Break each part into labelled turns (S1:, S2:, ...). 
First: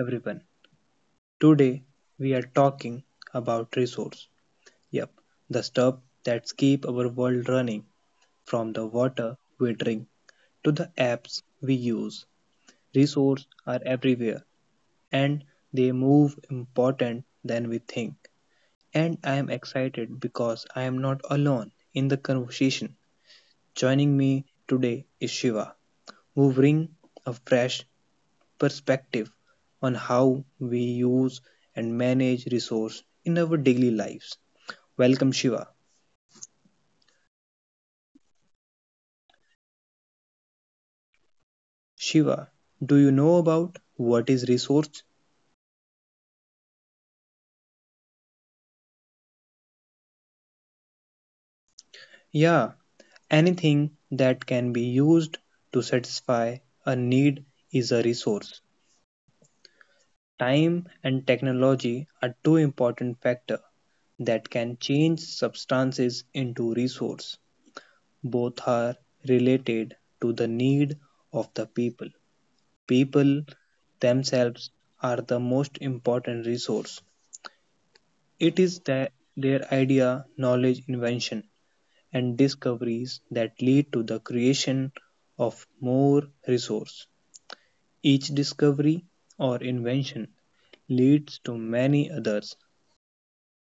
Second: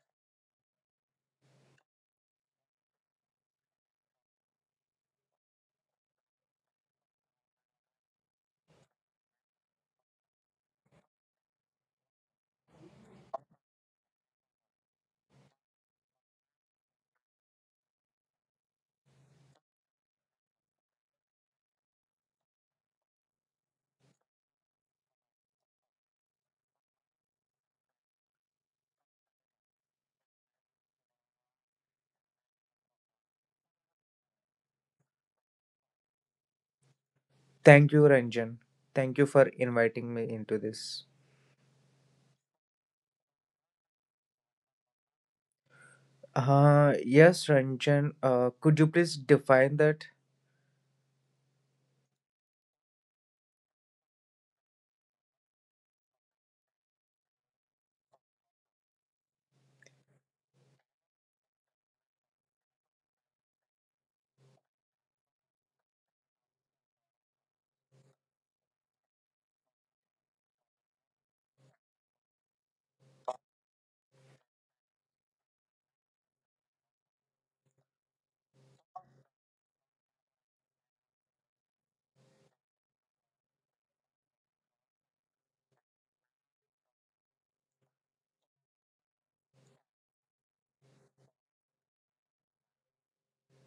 S1: everyone. Today we are talking about resource. Yep, the stuff that keep our world running from the water we drink to the apps we use. Resources are everywhere and they move important than we think. And I am excited because I am not alone in the conversation. Joining me today is Shiva, who bring a fresh perspective on how we use and manage resource in our daily lives. Welcome Shiva.
S2: Thank you, Ranjan. Thank you for inviting me into this.
S1: Shiva, do you know about what is resource?
S2: Yes, Ranjan. Could you please define that?
S1: Yeah, anything that can be used to satisfy a need is a resource. Time and technology are two important factors that can change substances into resource. Both are related to the need of the people. People themselves are the most important resource. It is their idea, knowledge, invention, and discoveries that lead to the creation of more resource. Each discovery or invention leads to many others.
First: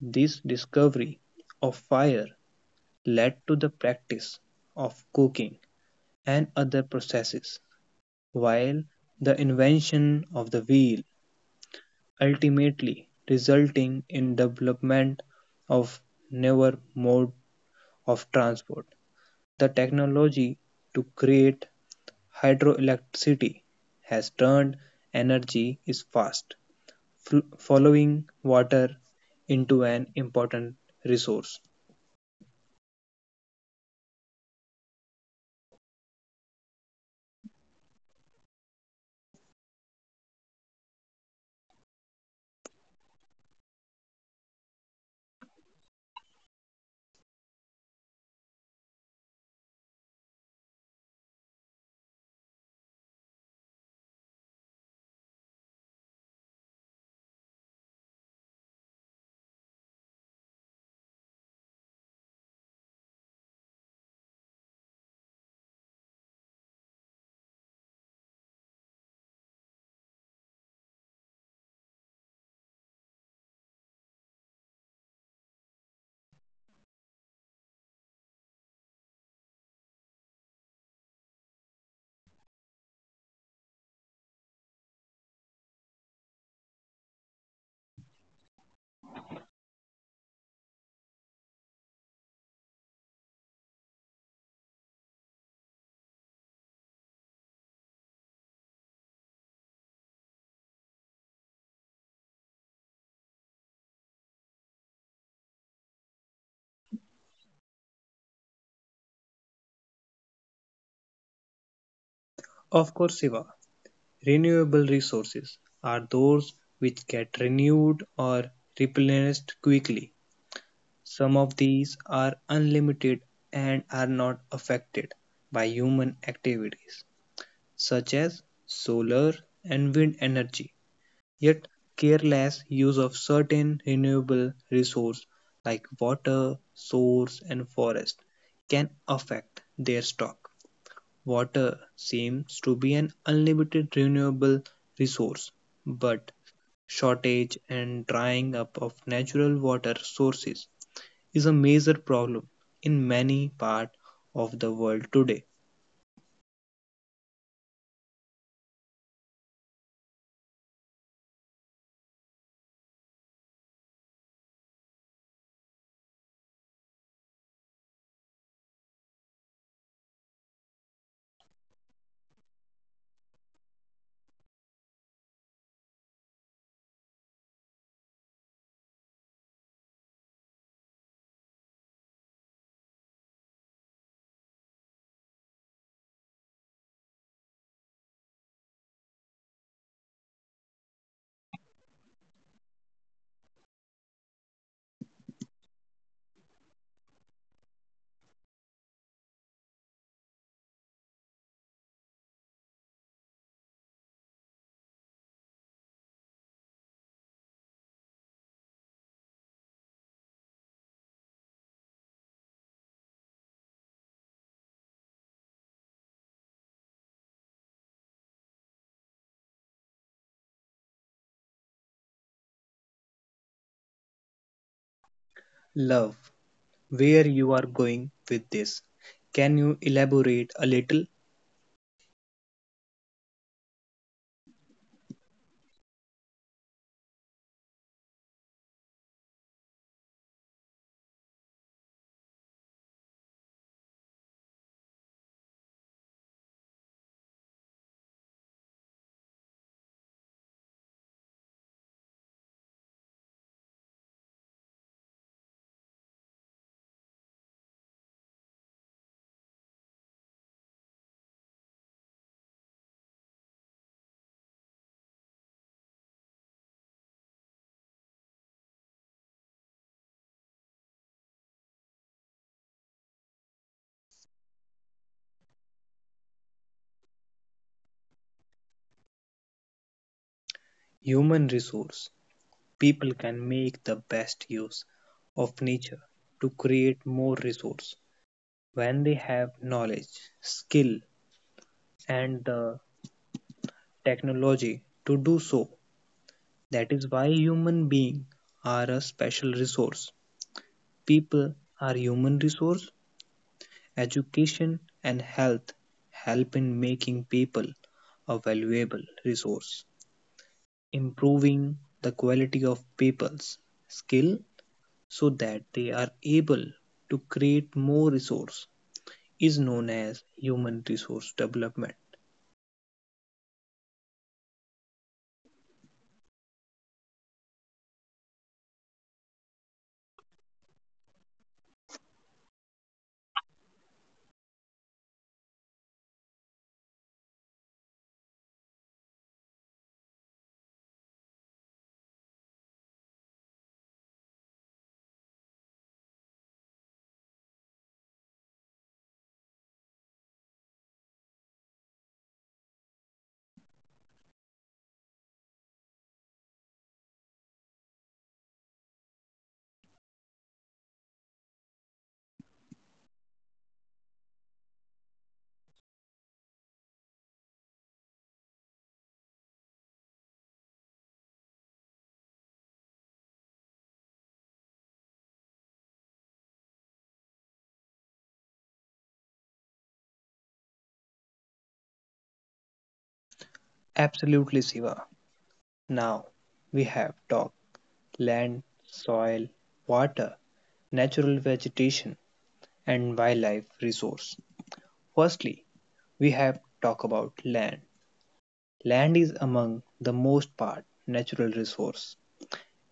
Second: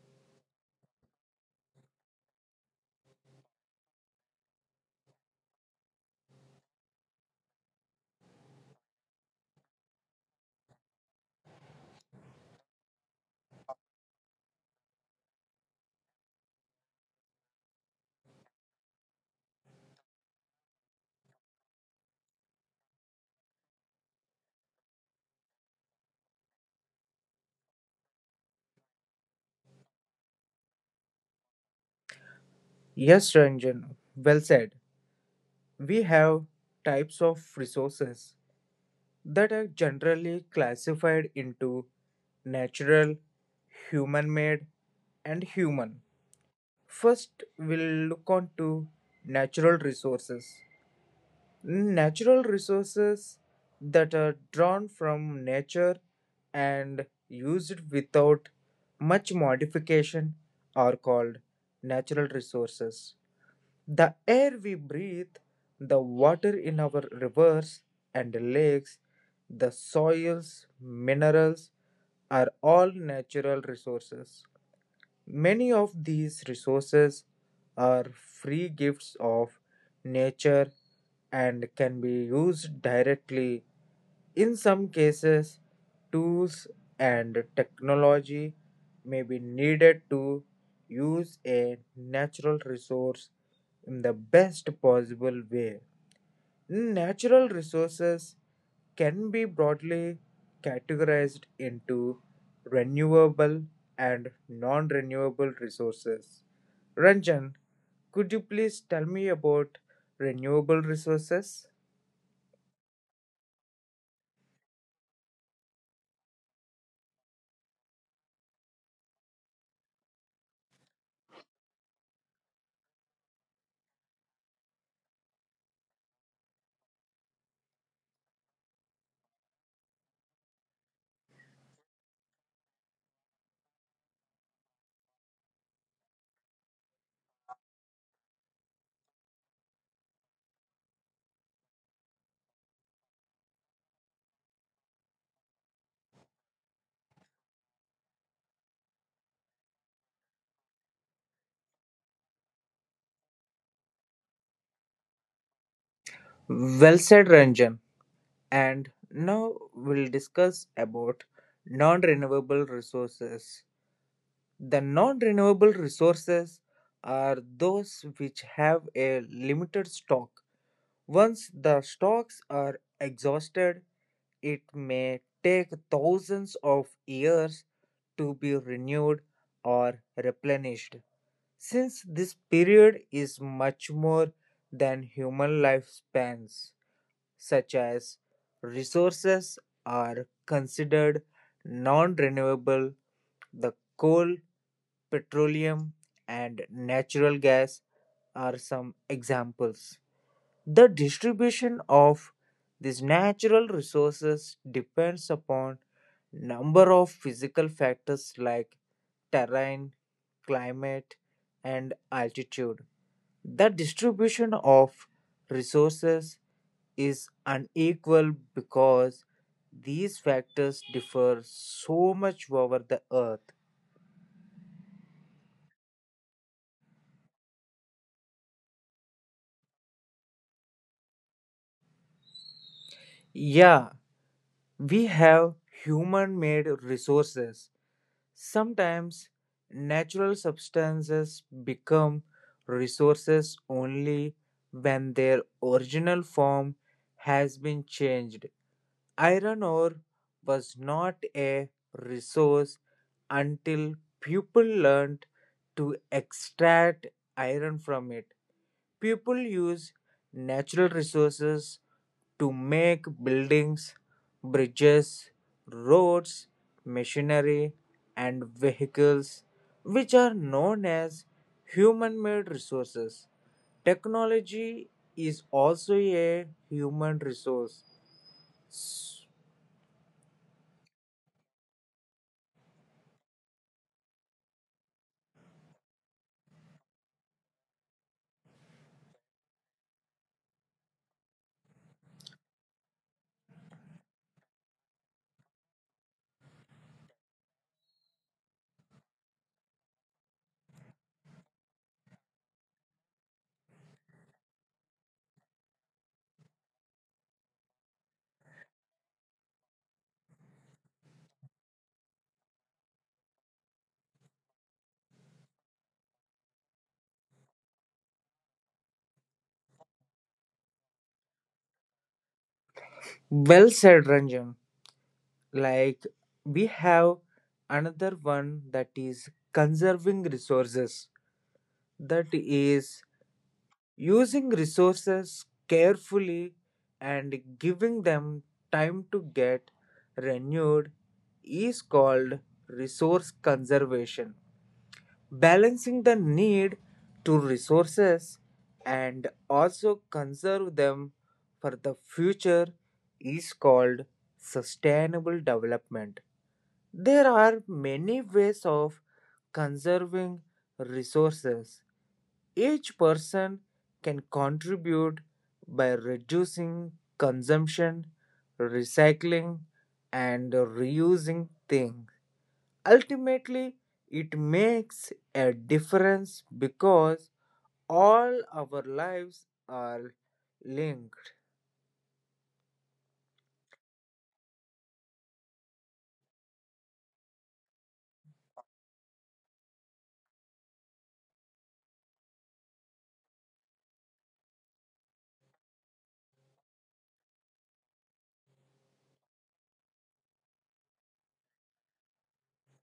S1: This discovery of fire led to the practice of cooking and other processes, while the invention of the wheel ultimately resulting in development of newer mode of transport. The technology to create hydroelectricity has turned energy is fast, following water into an important resource.
S2: Yes, Ranjan. Well said. We have types of resources that are generally classified into natural, human made, and human. First, we'll look on to natural resources. Natural resources that are drawn from nature and used without much modification are called natural resources. The air we breathe, the water in our rivers and lakes, the soils, minerals are all natural resources. Many of these resources are free gifts of nature and can be used directly. In some cases, tools and technology may be needed to use a natural resource in the best possible way. Natural resources can be broadly categorized into renewable and non renewable resources. Ranjan, could you please tell me about renewable resources?
S1: Of course, Siva, renewable resources are those which get renewed or replenished quickly. Some of these are unlimited and are not affected by human activities, such as solar and wind energy. Yet, careless use of certain renewable resources like water, source, and forest can affect their stock. Water seems to be an unlimited renewable resource, but shortage and drying up of natural water sources is a major problem in many parts of the world today.
S2: Well said, Ranjan. And now we'll discuss about non renewable resources. The non renewable resources are those which have a limited stock. Once the stocks are exhausted, it may take thousands of years to be renewed or replenished. Since this period is much more than human lifespans, such as resources are considered non renewable, the coal, petroleum, and natural gas are some examples. The distribution of these natural resources depends upon number of physical factors like terrain, climate, and altitude. The distribution of resources is unequal because these factors differ so much over the earth.
S1: Love, where you are going with this? Can you elaborate a little?
S2: Yeah, we have human made resources. Sometimes natural substances become resources only when their original form has been changed. Iron ore was not a resource until people learned to extract iron from it. People used natural resources to make buildings, bridges, roads, machinery, and vehicles, which are known as human made resources. Technology is also a human resource.
S1: Human resource. People can make the best use of nature to create more resource when they have knowledge, skill, and the technology to do so. That is why human beings are a special resource. People are human resource. Education and health help in making people a valuable resource, improving the quality of people's skill so that they are able to create more resource is known as human resource development.
S2: Well said, Ranjan. Like, we have another one that is conserving resources, that is using resources carefully and giving them time to get renewed, is called resource conservation. Balancing the need to resources and also conserve them for the future is called sustainable development. There are many ways of conserving resources. Each person can contribute by reducing consumption, recycling, and reusing things. Ultimately, it makes a difference because all our lives are linked.
S1: Absolutely, Siva. Now we have talked land, soil, water, natural vegetation, and wildlife resource. Firstly, we have talked about land. Land is among the most part natural resource;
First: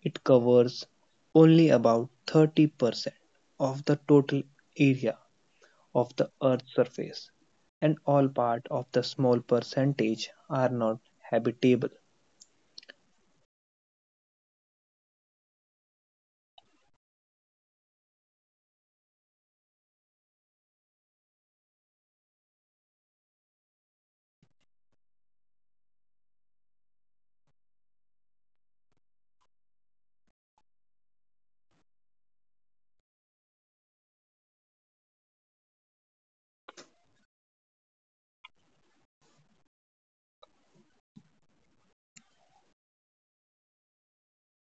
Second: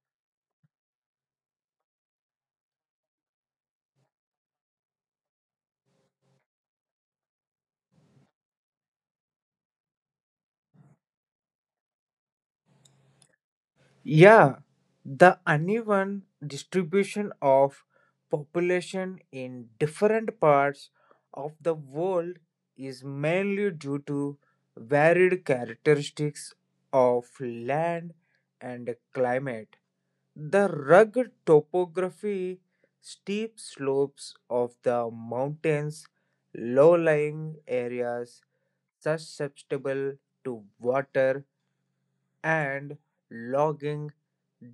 S1: it covers only about 30% of the total area of the earth's surface, and all part of the small percentage are not habitable.
S2: Yeah, the uneven distribution of population in different parts of the world is mainly due to varied characteristics of land and climate. The rugged topography, steep slopes of the mountains, low lying areas susceptible to water and logging,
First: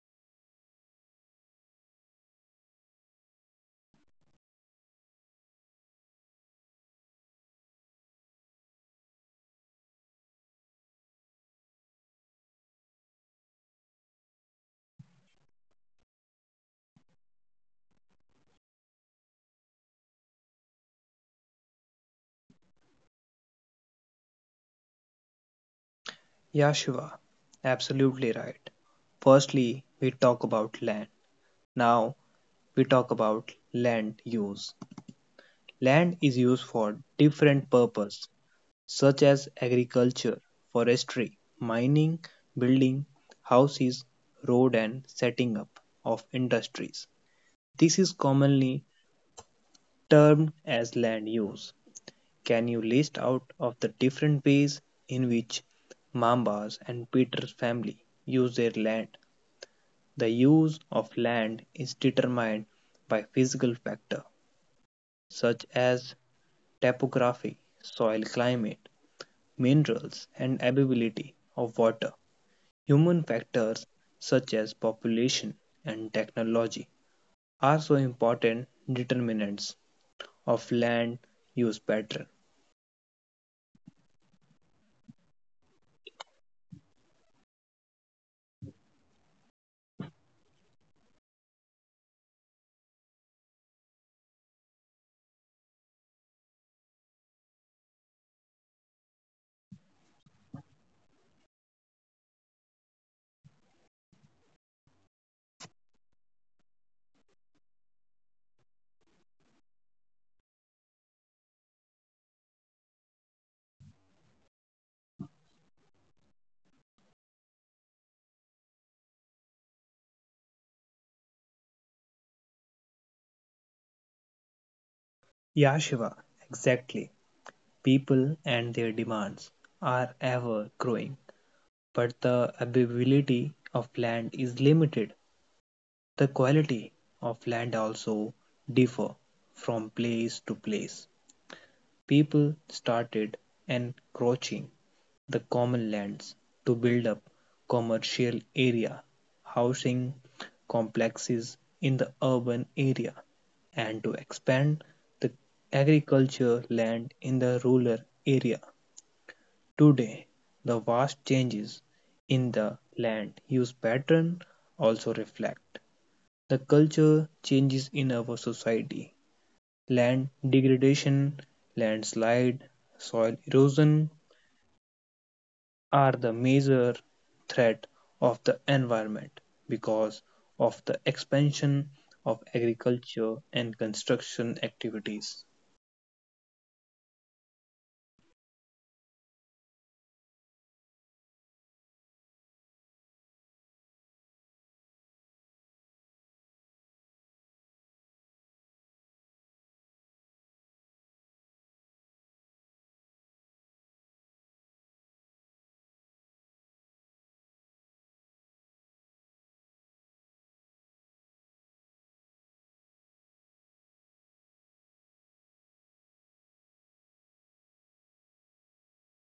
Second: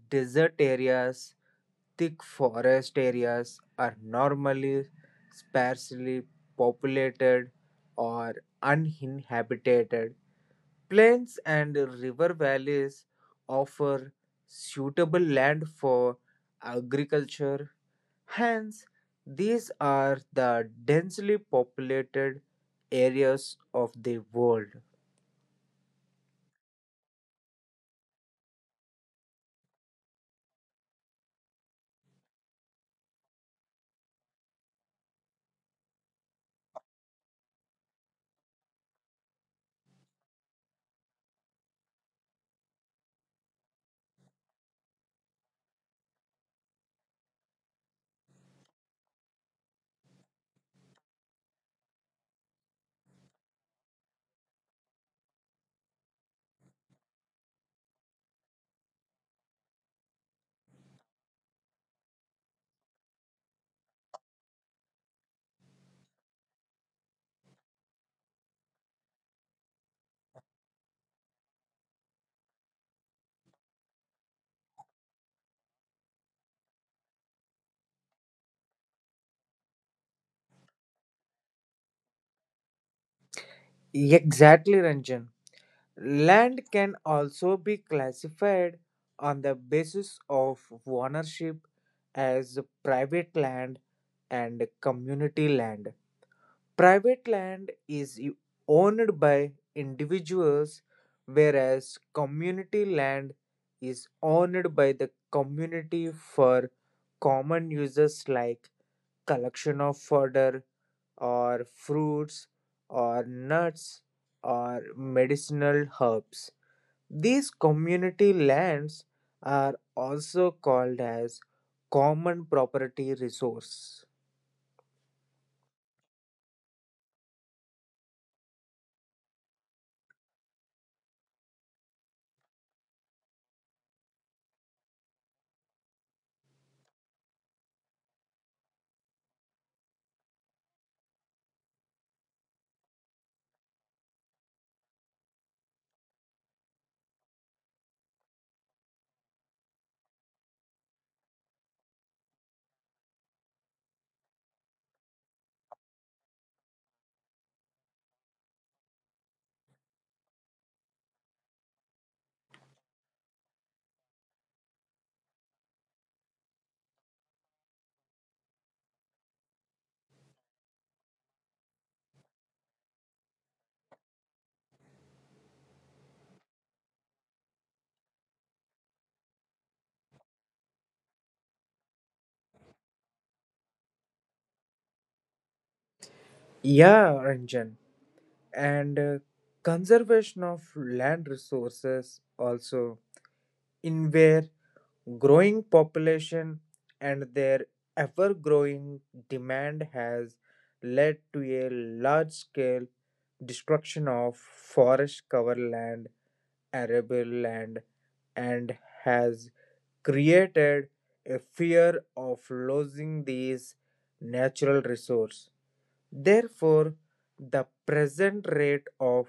S2: desert areas, thick forest areas are normally sparsely populated or uninhabited. Plains and river valleys offer suitable land for agriculture. Hence, these are the densely populated areas of the world.
S1: Yeah, Shiva, absolutely right. Firstly, we talk about land. Now we talk about land use. Land is used for different purposes, such as agriculture, forestry, mining, building houses, road and setting up of industries. This is commonly termed as land use. Can you list out of the different ways in which Mambas and Peter's family use their land? The use of land is determined by physical factors such as topography, soil climate, minerals, and availability of water. Human factors such as population and technology are so important determinants of land use pattern.
S2: Exactly, Ranjan. Land can also be classified on the basis of ownership as private land and community land. Private land is owned by individuals, whereas community land is owned by the community for common uses like collection of fodder, or fruits or nuts or medicinal herbs. These community lands are also called as common property resource.
S1: Yeah, Shiva, exactly. People and their demands are ever growing, but the availability of land is limited. The quality of land also differ from place to place. People started encroaching the common lands to build up commercial area, housing complexes in the urban area, and to expand the agriculture land in the rural area. Today, the vast changes in the land use pattern also reflect the culture changes in our society. Land degradation, landslide, soil erosion are the major threat of the environment because of the expansion of agriculture and construction activities.
S2: Yeah, Ranjan. And conservation of land resources also, in where. Growing population and their ever growing demand has led to a large scale destruction of forest cover land, arable land, and has created a fear of losing these natural resources. Therefore, the present rate of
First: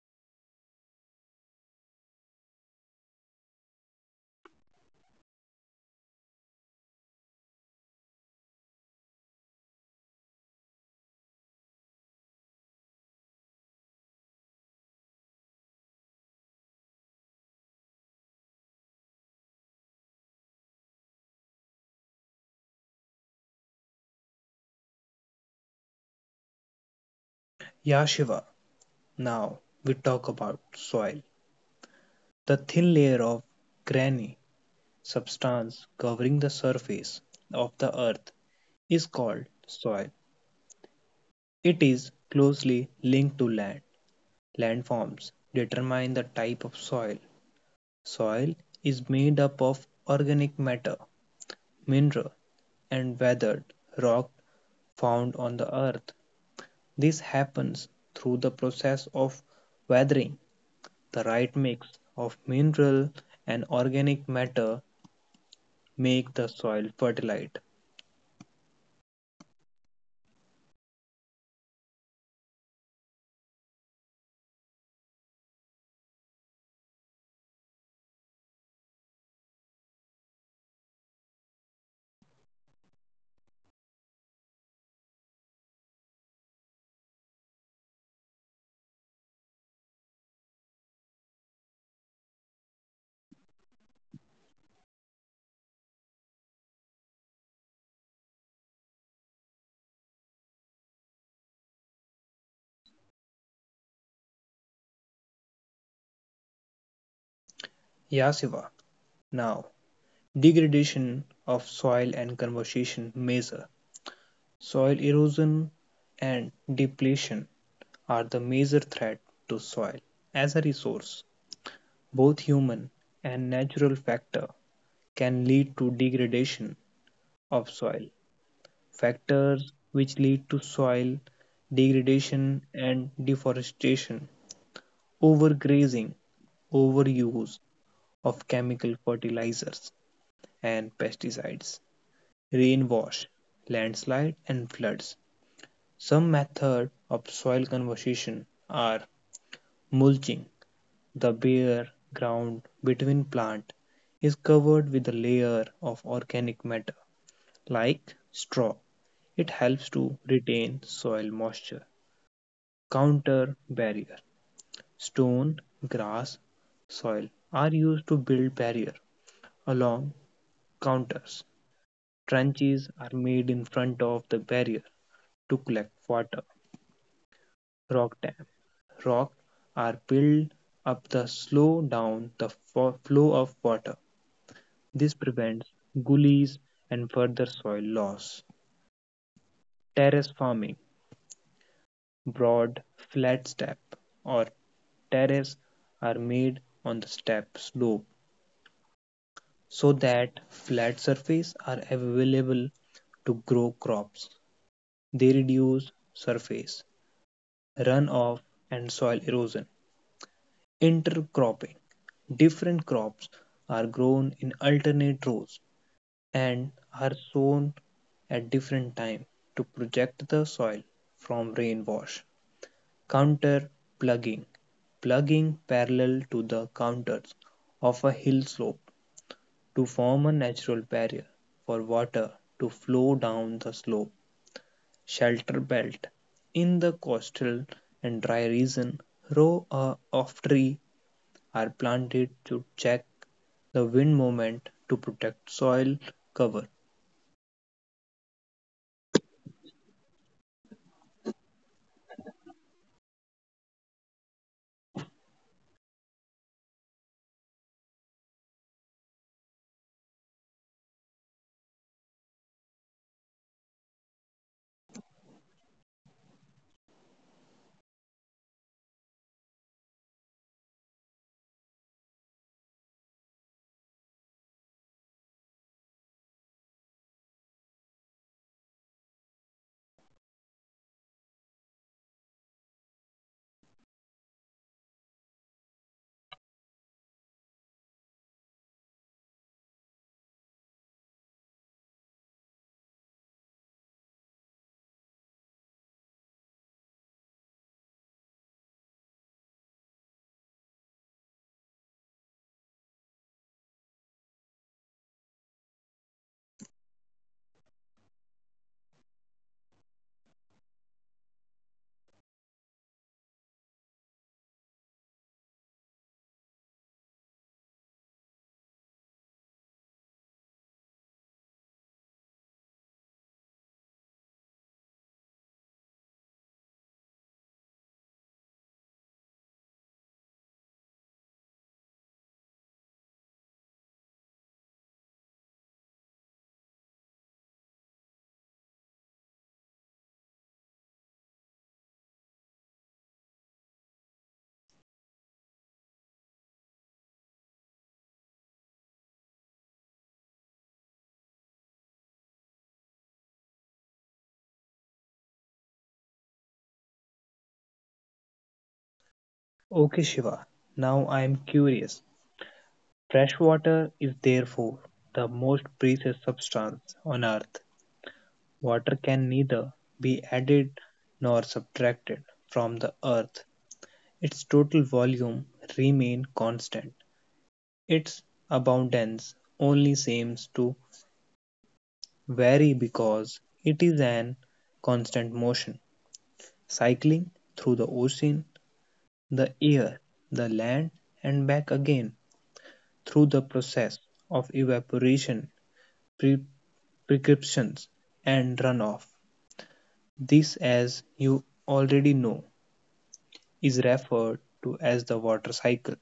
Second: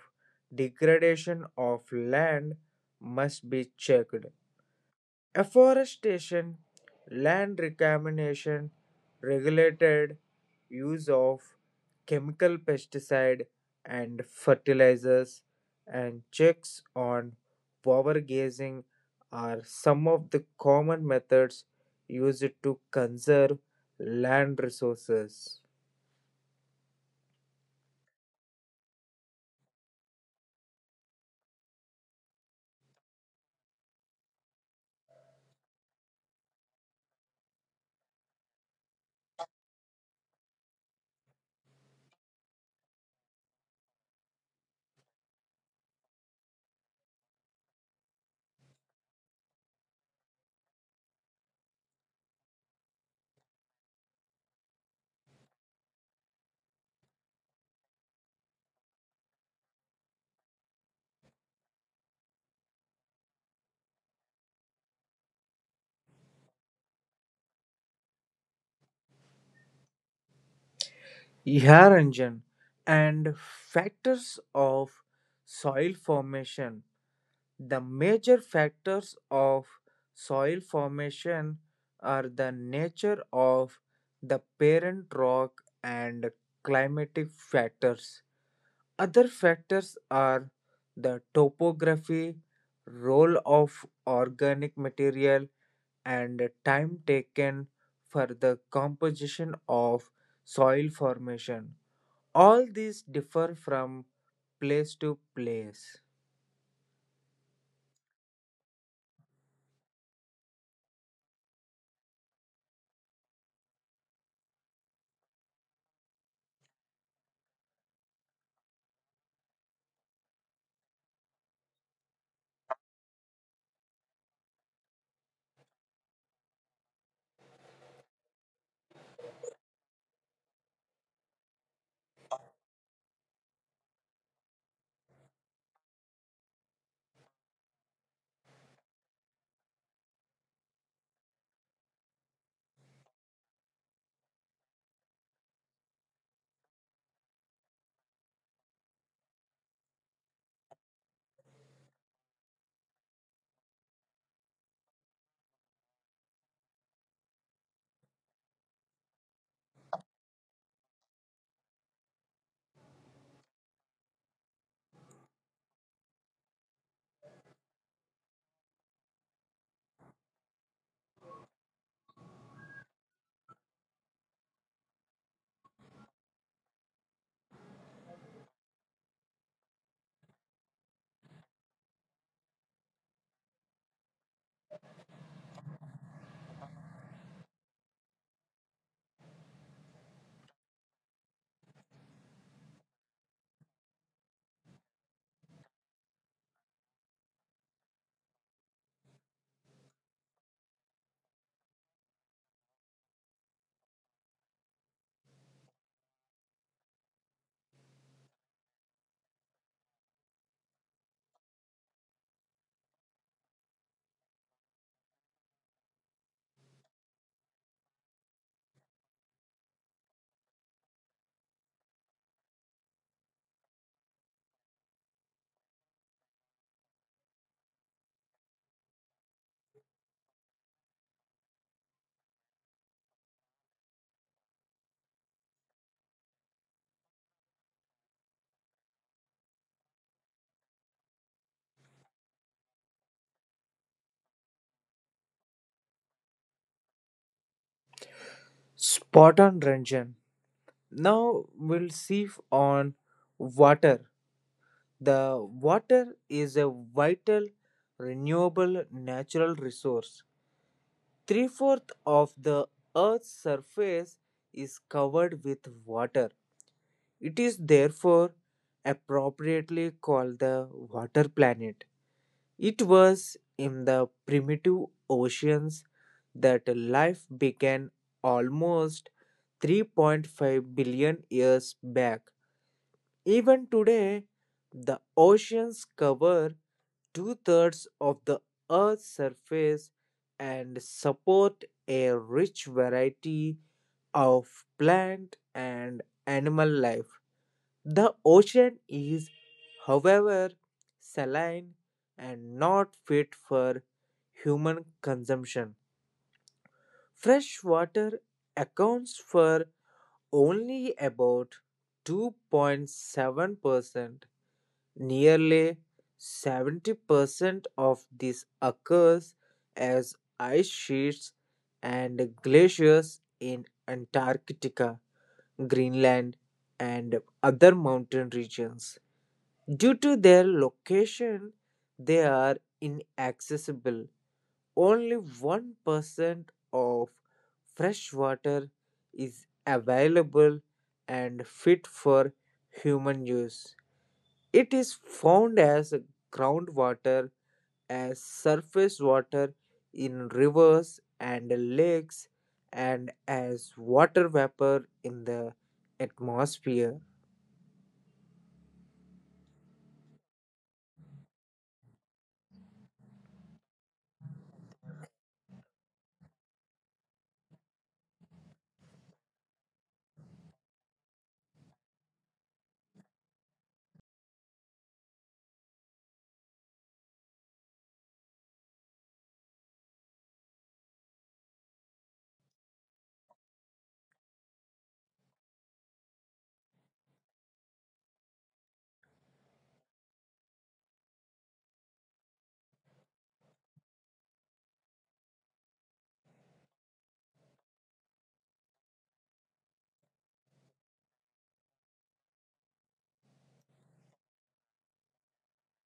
S2: degradation of land must be checked. Afforestation, land reclamation, regulated use of chemical pesticide and fertilizers, and checks on power grazing are some of the common methods used to conserve land resources.
S1: Yeah, Shiva, now we talk about soil. The thin layer of granny substance covering the surface of the earth is called soil. It is closely linked to land. Landforms determine the type of soil. Soil is made up of organic matter, mineral, and weathered rock found on the earth. This happens through the process of weathering. The right mix of mineral and organic matter make the soil fertile.
S2: Yeah, Ranjan, and factors of soil formation. The major factors of soil formation are the nature of the parent rock and climatic factors. Other factors are the topography, role of organic material, and time taken for the composition of soil formation. All these differ from place to place.
S1: Yeah. Now, degradation of soil and conservation measure. Soil erosion and depletion are the major threat to soil as a resource. Both human and natural factor can lead to degradation of soil. Factors which lead to soil degradation and deforestation, overgrazing, overuse of chemical fertilizers and pesticides, rain wash, landslide and floods. Some methods of soil conservation are mulching. The bare ground between plants is covered with a layer of organic matter like straw. It helps to retain soil moisture. Counter barrier. Stone, grass, soil are used to build barrier along counters. Trenches are made in front of the barrier to collect water. Rock dam. Rock are built up to slow down the flow of water. This prevents gullies and further soil loss. Terrace farming, broad, flat steps or terraces, are made on the step slope so that flat surfaces are available to grow crops. They reduce surface runoff and soil erosion. Intercropping. Different crops are grown in alternate rows and are sown at different times to protect the soil from rain wash. Counter plugging. Plugging parallel to the counters of a hill slope to form a natural barrier for water to flow down the slope. Shelter belt. In the coastal and dry region, row of tree are planted to check the wind moment to protect soil cover.
S2: Spot on, Ranjan. Now we'll see on water. The water is a vital, renewable natural resource. Three-fourths of the Earth's surface is covered with water. It is therefore appropriately called the water planet. It was in the primitive oceans that life began almost 3.5 billion years back. Even today, the oceans cover two-thirds of the Earth's surface and support a rich variety of plant and animal life. The ocean is, however, saline and not fit for human consumption. Fresh water accounts for only about 2.7%. Nearly 70% of this occurs as ice sheets and glaciers in Antarctica, Greenland, and other mountain regions. Due to their location, they are inaccessible. Only 1% of fresh water is available and fit for human use. It is found as groundwater, as surface water in rivers and lakes, and as water vapor in the atmosphere.
S1: Okay, Shiva, now I am curious. Fresh water is therefore the most precious substance on earth. Water can neither be added nor subtracted from the earth. Its total volume remains constant. Its abundance only seems to vary because it is an constant motion, cycling through the ocean the air, the land, and back again through the process of evaporation, pre- precipitations, and runoff. This, as you already know, is referred to as the water cycle.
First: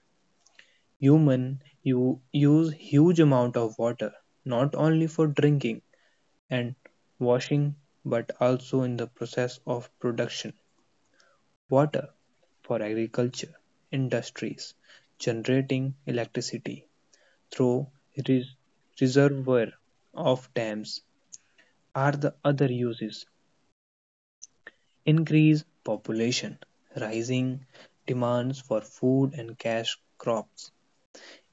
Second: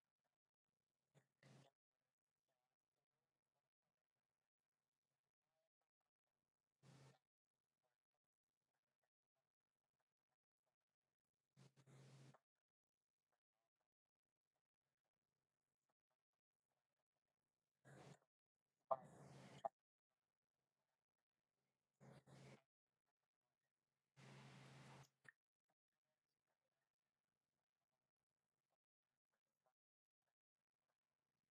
S1: Human you use huge amount of water not only for drinking and washing but also in the process of production. Water for agriculture, industries, generating electricity, through res- reservoir of dams are the other uses. Increase population, rising demands for food and cash crops,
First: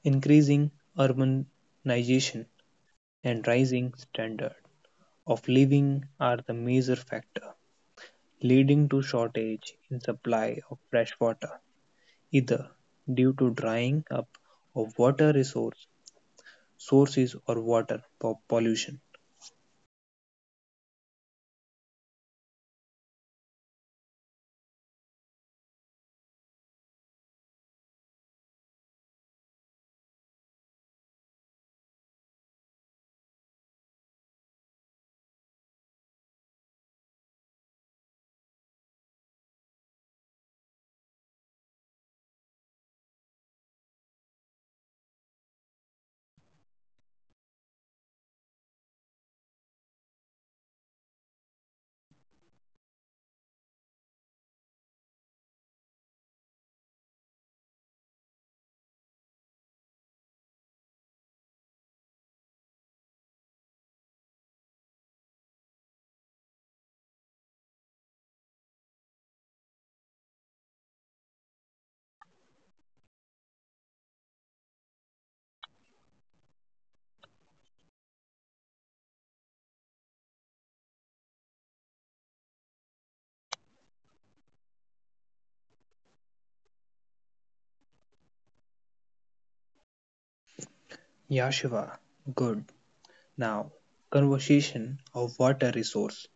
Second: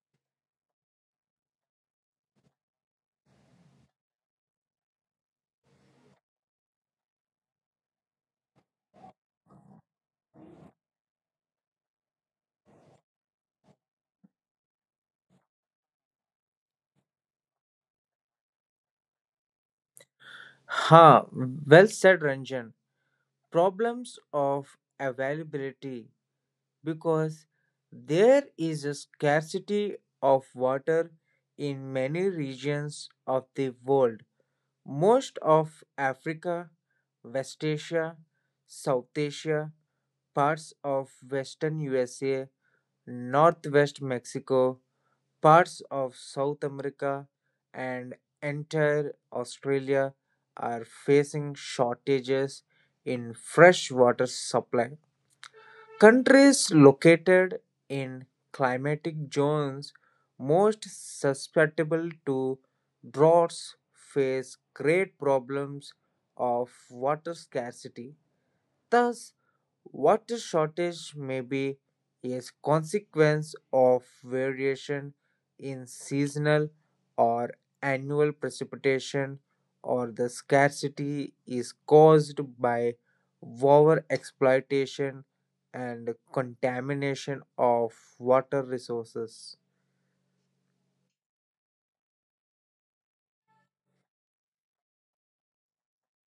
S1: increasing urbanization and rising standard of living are the major factor leading to shortage in supply of fresh water, either due to drying up of water resource sources or water pollution.
S2: Ha, well said, Ranjan. Problems of availability because there is a scarcity of water in many regions of the world. Most of Africa, West Asia, South Asia, parts of western USA, northwest Mexico, parts of South America, and entire Australia are facing shortages in fresh water supply. Countries located in climatic zones most susceptible to droughts face great problems of water scarcity. Thus, water shortage may be a consequence of variation in seasonal or annual precipitation, or the scarcity is caused by over exploitation and contamination of water resources.
S1: Yashiva, good. Now, conservation of water resource.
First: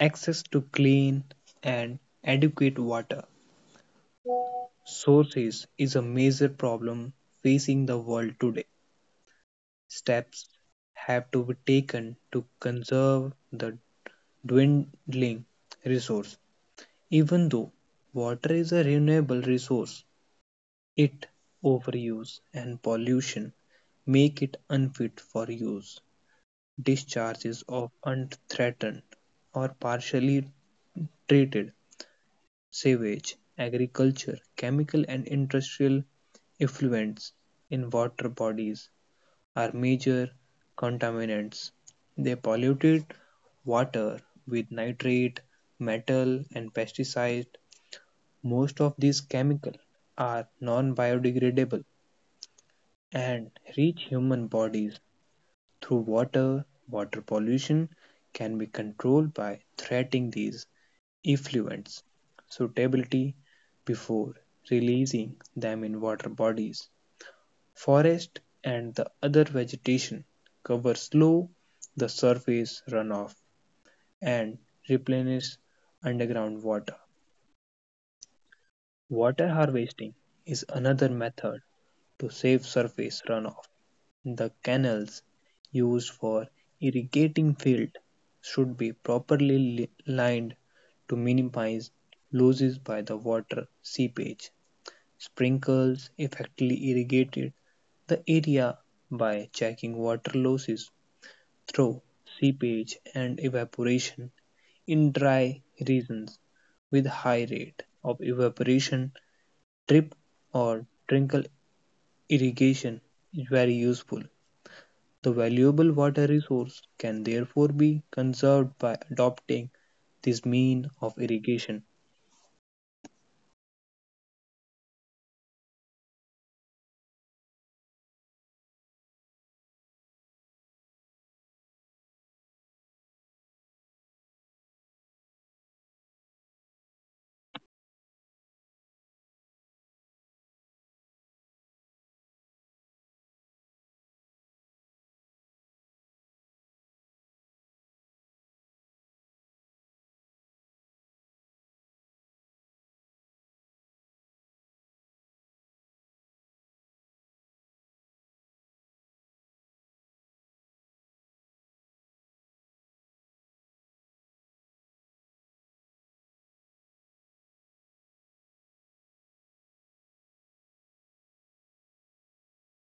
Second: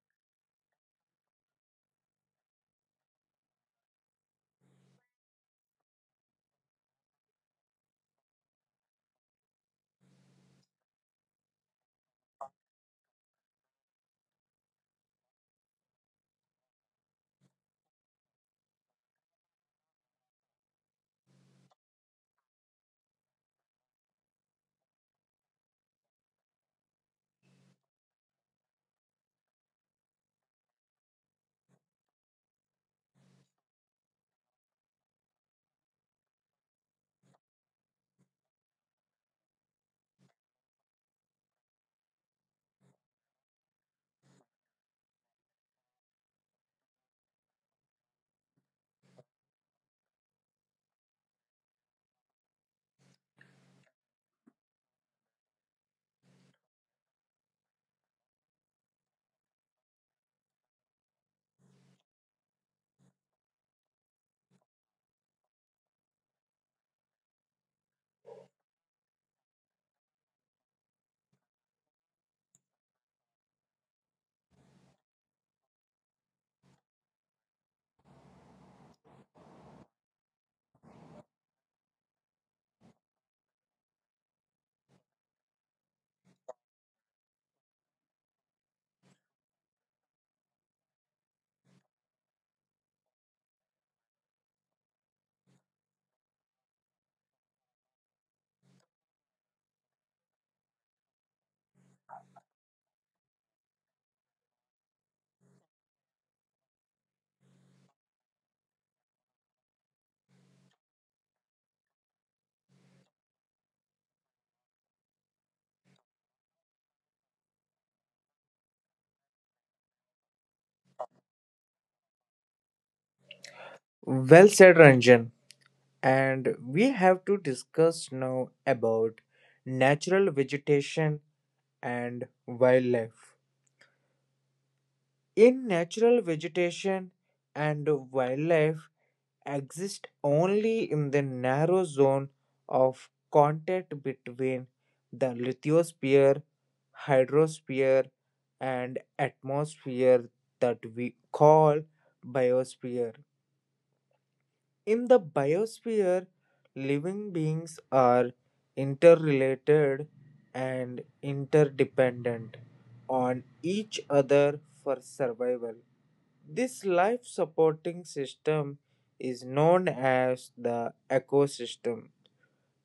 S1: Access to clean and adequate water sources is a major problem facing the world today. Steps have to be taken to conserve the dwindling resource. Even though water is a renewable resource, its overuse and pollution make it unfit for use. Discharges of unthreatened or partially treated sewage, agriculture, chemical and industrial effluents in water bodies are major contaminants. They polluted water with nitrate, metal and pesticides. Most of these chemicals are non-biodegradable and reach human bodies through water, water pollution can be controlled by treating these effluents suitability before releasing them in water bodies. Forest and the other vegetation cover slow the surface runoff and replenish underground water. Water harvesting is another method to save surface runoff. The canals used for irrigating fields should be properly lined to minimize losses by the water seepage. Sprinkles effectively irrigated the area by checking water losses through seepage and evaporation in dry regions with high rate of evaporation drip or trickle irrigation is very useful. The valuable water resource can therefore be conserved by adopting this mean of irrigation.
S2: Well said, Ranjan. And we have to discuss now about natural vegetation and wildlife. In natural vegetation and wildlife exist only in the narrow zone of contact between the lithosphere, hydrosphere, and atmosphere that we call biosphere. In the biosphere, living beings are interrelated and interdependent on each other for survival. This life supporting system is known as the ecosystem.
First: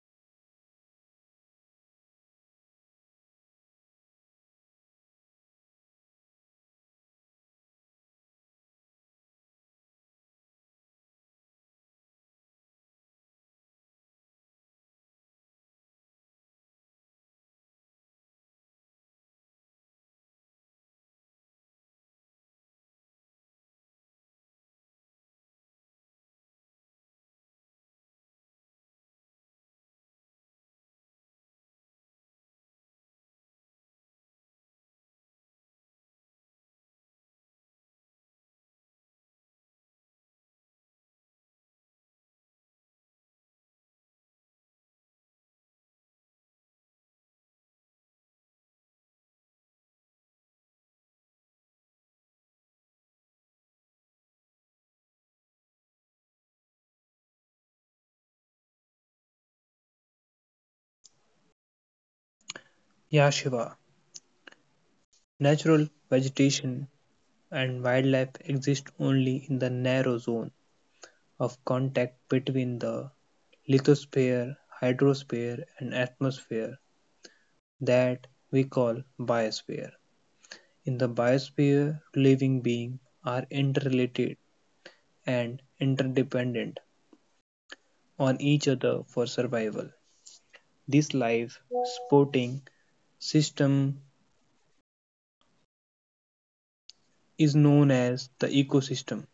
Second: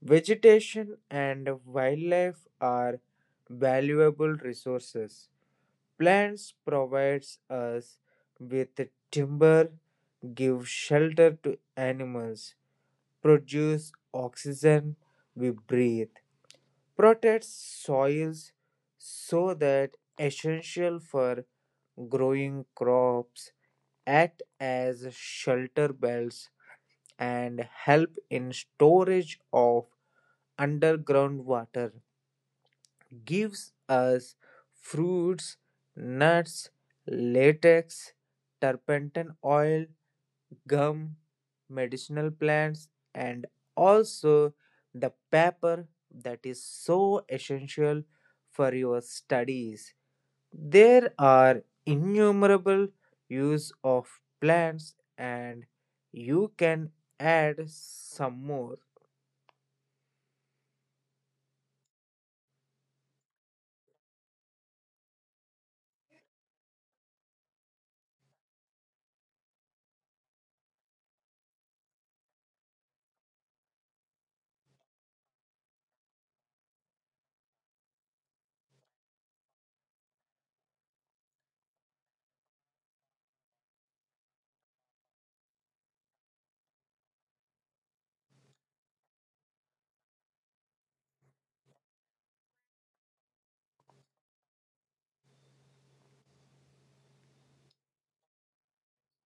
S2: Vegetation and wildlife are valuable resources. Plants provides us with timber, give shelter to animals, produce oxygen we breathe, protect soils so that essential for growing crops act as shelter belts and help in storage of underground water gives us fruits nuts latex turpentine oil gum, medicinal plants, and also the paper that is so essential for your studies. There are innumerable use of plants and you can add some more.
S1: Yeah, Shiva. Natural vegetation and wildlife exist only in the narrow zone of contact between the lithosphere, hydrosphere, and atmosphere that we call biosphere. In the biosphere, living beings are interrelated and interdependent on each other for survival. This life supporting system is known as the ecosystem.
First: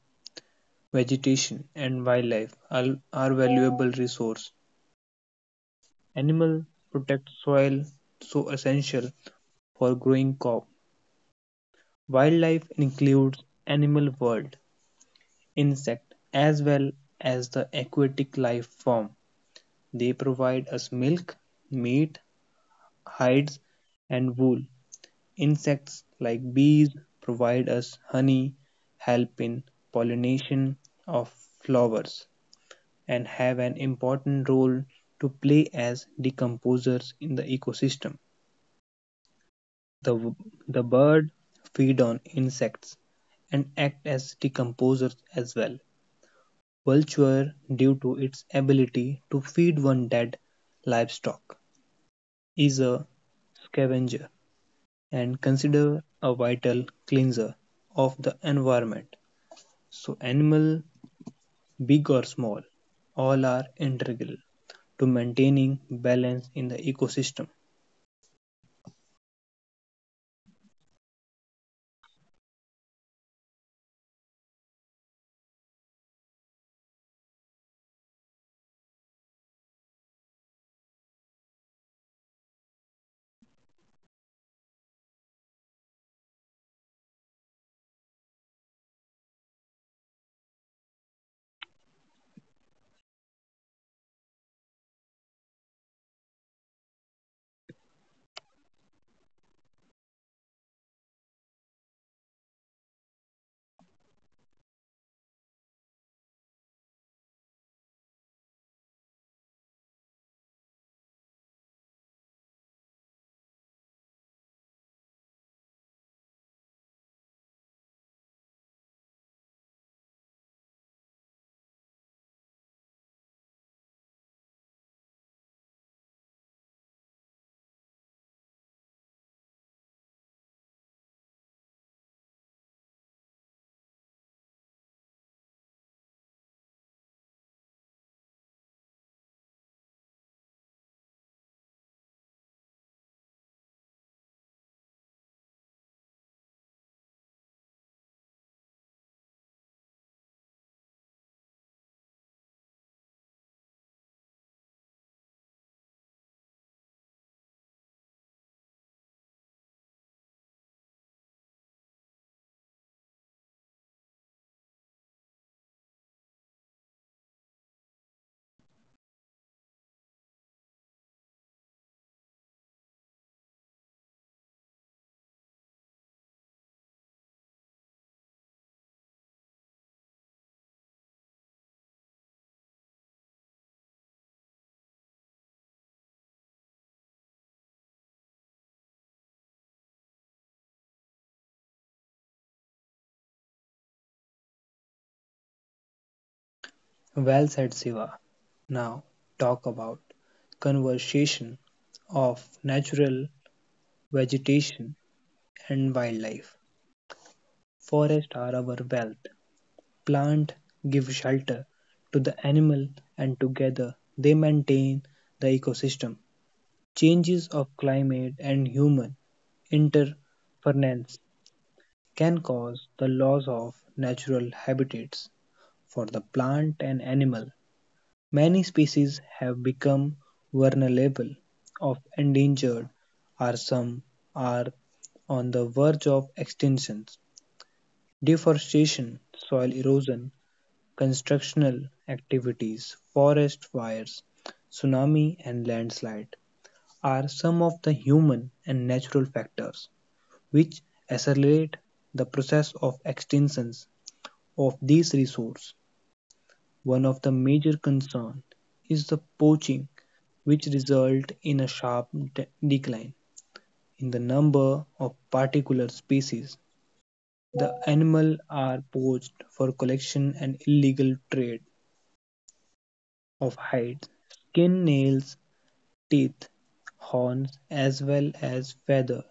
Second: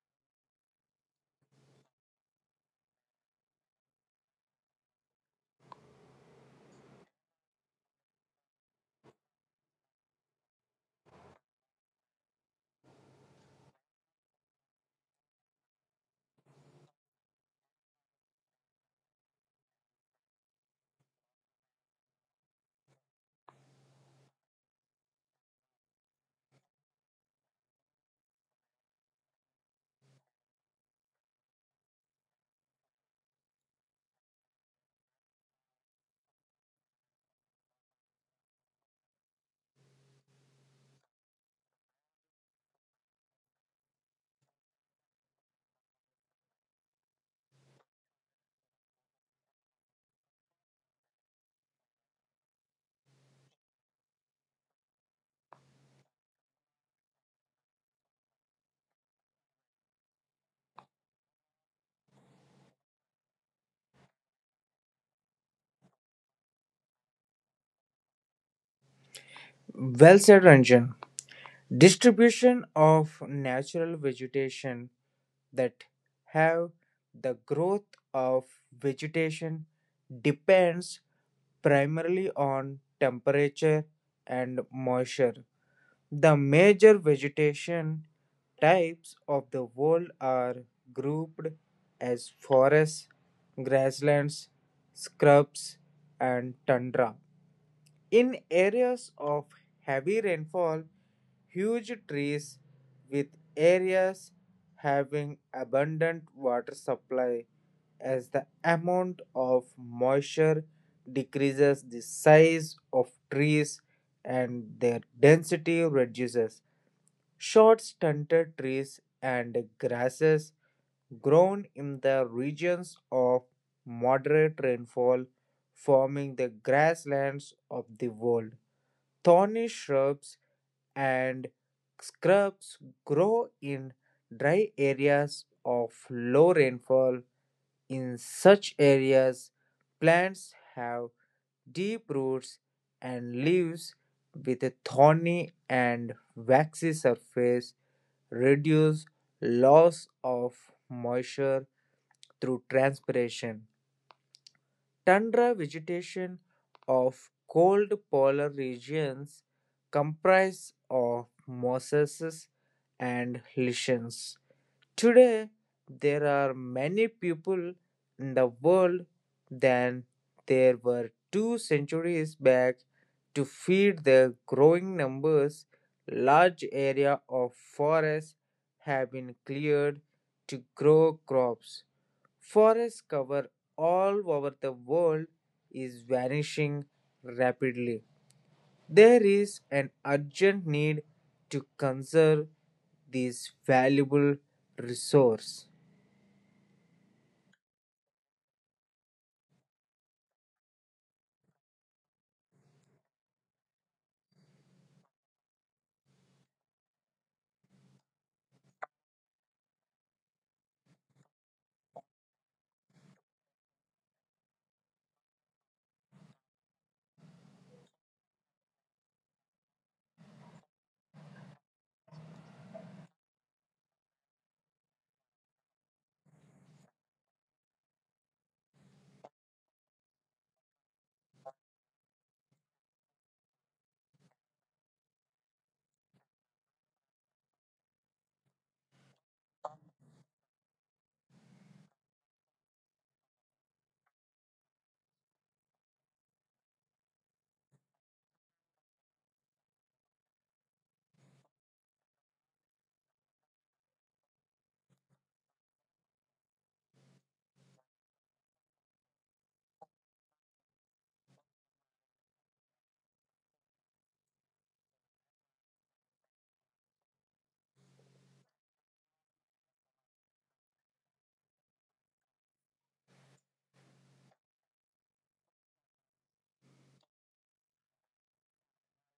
S1: Vegetation and wildlife are valuable resource. Animal protect soil so essential for growing crop. Wildlife includes animal world, insect as well as the aquatic life form. They provide us milk, meat, hides and wool. Insects like bees provide us honey, help in pollination of flowers, and have an important role to play as decomposers in the ecosystem. The, the bird feed on insects and act as decomposers as well. Vulture, due to its ability to feed on dead livestock, is a scavenger and considered a vital cleanser of the environment. So animal, big or small, all are integral to maintaining balance in the ecosystem.
S2: Well said, Ranjan. Distribution of natural vegetation that have the growth of vegetation depends primarily on temperature and moisture. The major vegetation types of the world are grouped as forests, grasslands, scrubs, and tundra. In areas of heavy rainfall, huge trees with areas having abundant water supply as the amount of moisture decreases, the size of trees and their density reduces. Short stunted trees and grasses grown in the regions of moderate rainfall, forming the grasslands of the world. Thorny shrubs and scrubs grow in dry areas of low rainfall in such areas, plants have deep roots and leaves with a thorny and waxy surface, reduce loss of moisture through transpiration. Tundra vegetation of cold polar regions comprise of mosses and lichens. Today, there are many people in the world than there were 2 centuries back. To feed their growing numbers, large area of forests have been cleared to grow crops. Forest cover all over the world is vanishing rapidly. There is an urgent need to conserve this valuable resource.
S1: Well said, Siva. Now talk about conservation of natural vegetation and wildlife. Forests are our wealth. Plant give shelter to the animal and together they maintain the ecosystem. Changes of climate and human interference can cause the loss of natural habitats for the plant and animal. Many species have become vulnerable of endangered or some are on the verge of extinction. Deforestation, soil erosion, constructional activities, forest fires, tsunami and landslide are some of the human and natural factors which accelerate the process of extinction of these resources, one of the major concerns is the poaching, which result in a sharp decline in the number of particular species. The animal are poached for collection and illegal trade of hides, skin, nails, teeth, horns, as well as feathers.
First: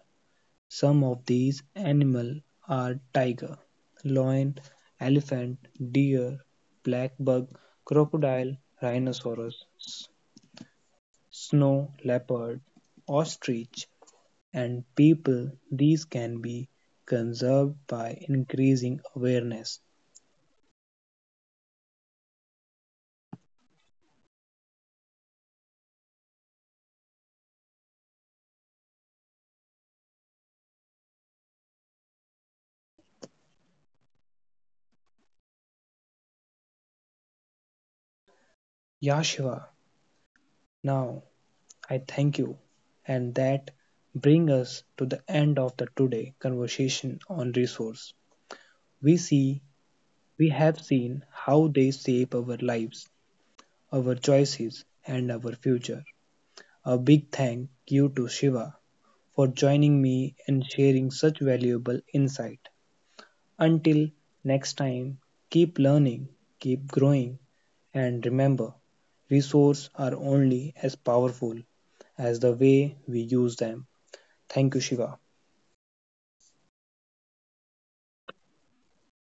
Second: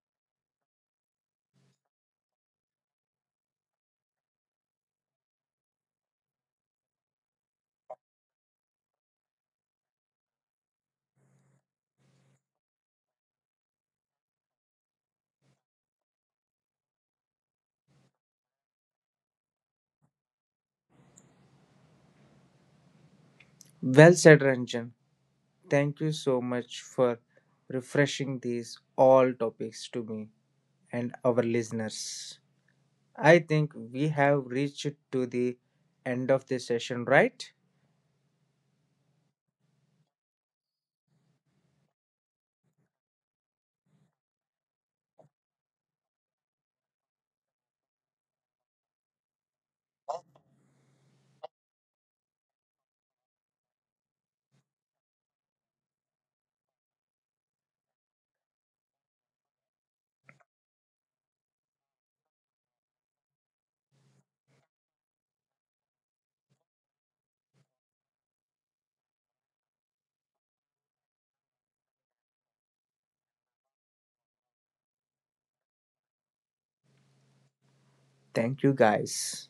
S1: Some of these animals are tiger, lion, elephant, deer, black buck, crocodile, rhinoceros, snow leopard, ostrich, and people. These can be conserved by increasing awareness.
S2: Well said, Ranjan. Thank you so much for refreshing these all topics to me and our listeners. I think we have reached to the end of the session, right?
S1: Yashua, now I thank you, and that brings us to the end of the today conversation on resource. We see We have seen how they shape our lives, our choices, and our future. A big thank you to Shiva for joining me and sharing such valuable insight. Until next time, keep learning, keep growing, and remember resources are only as powerful as the way we use them. Thank you, Shiva.
S2: Thank you, guys.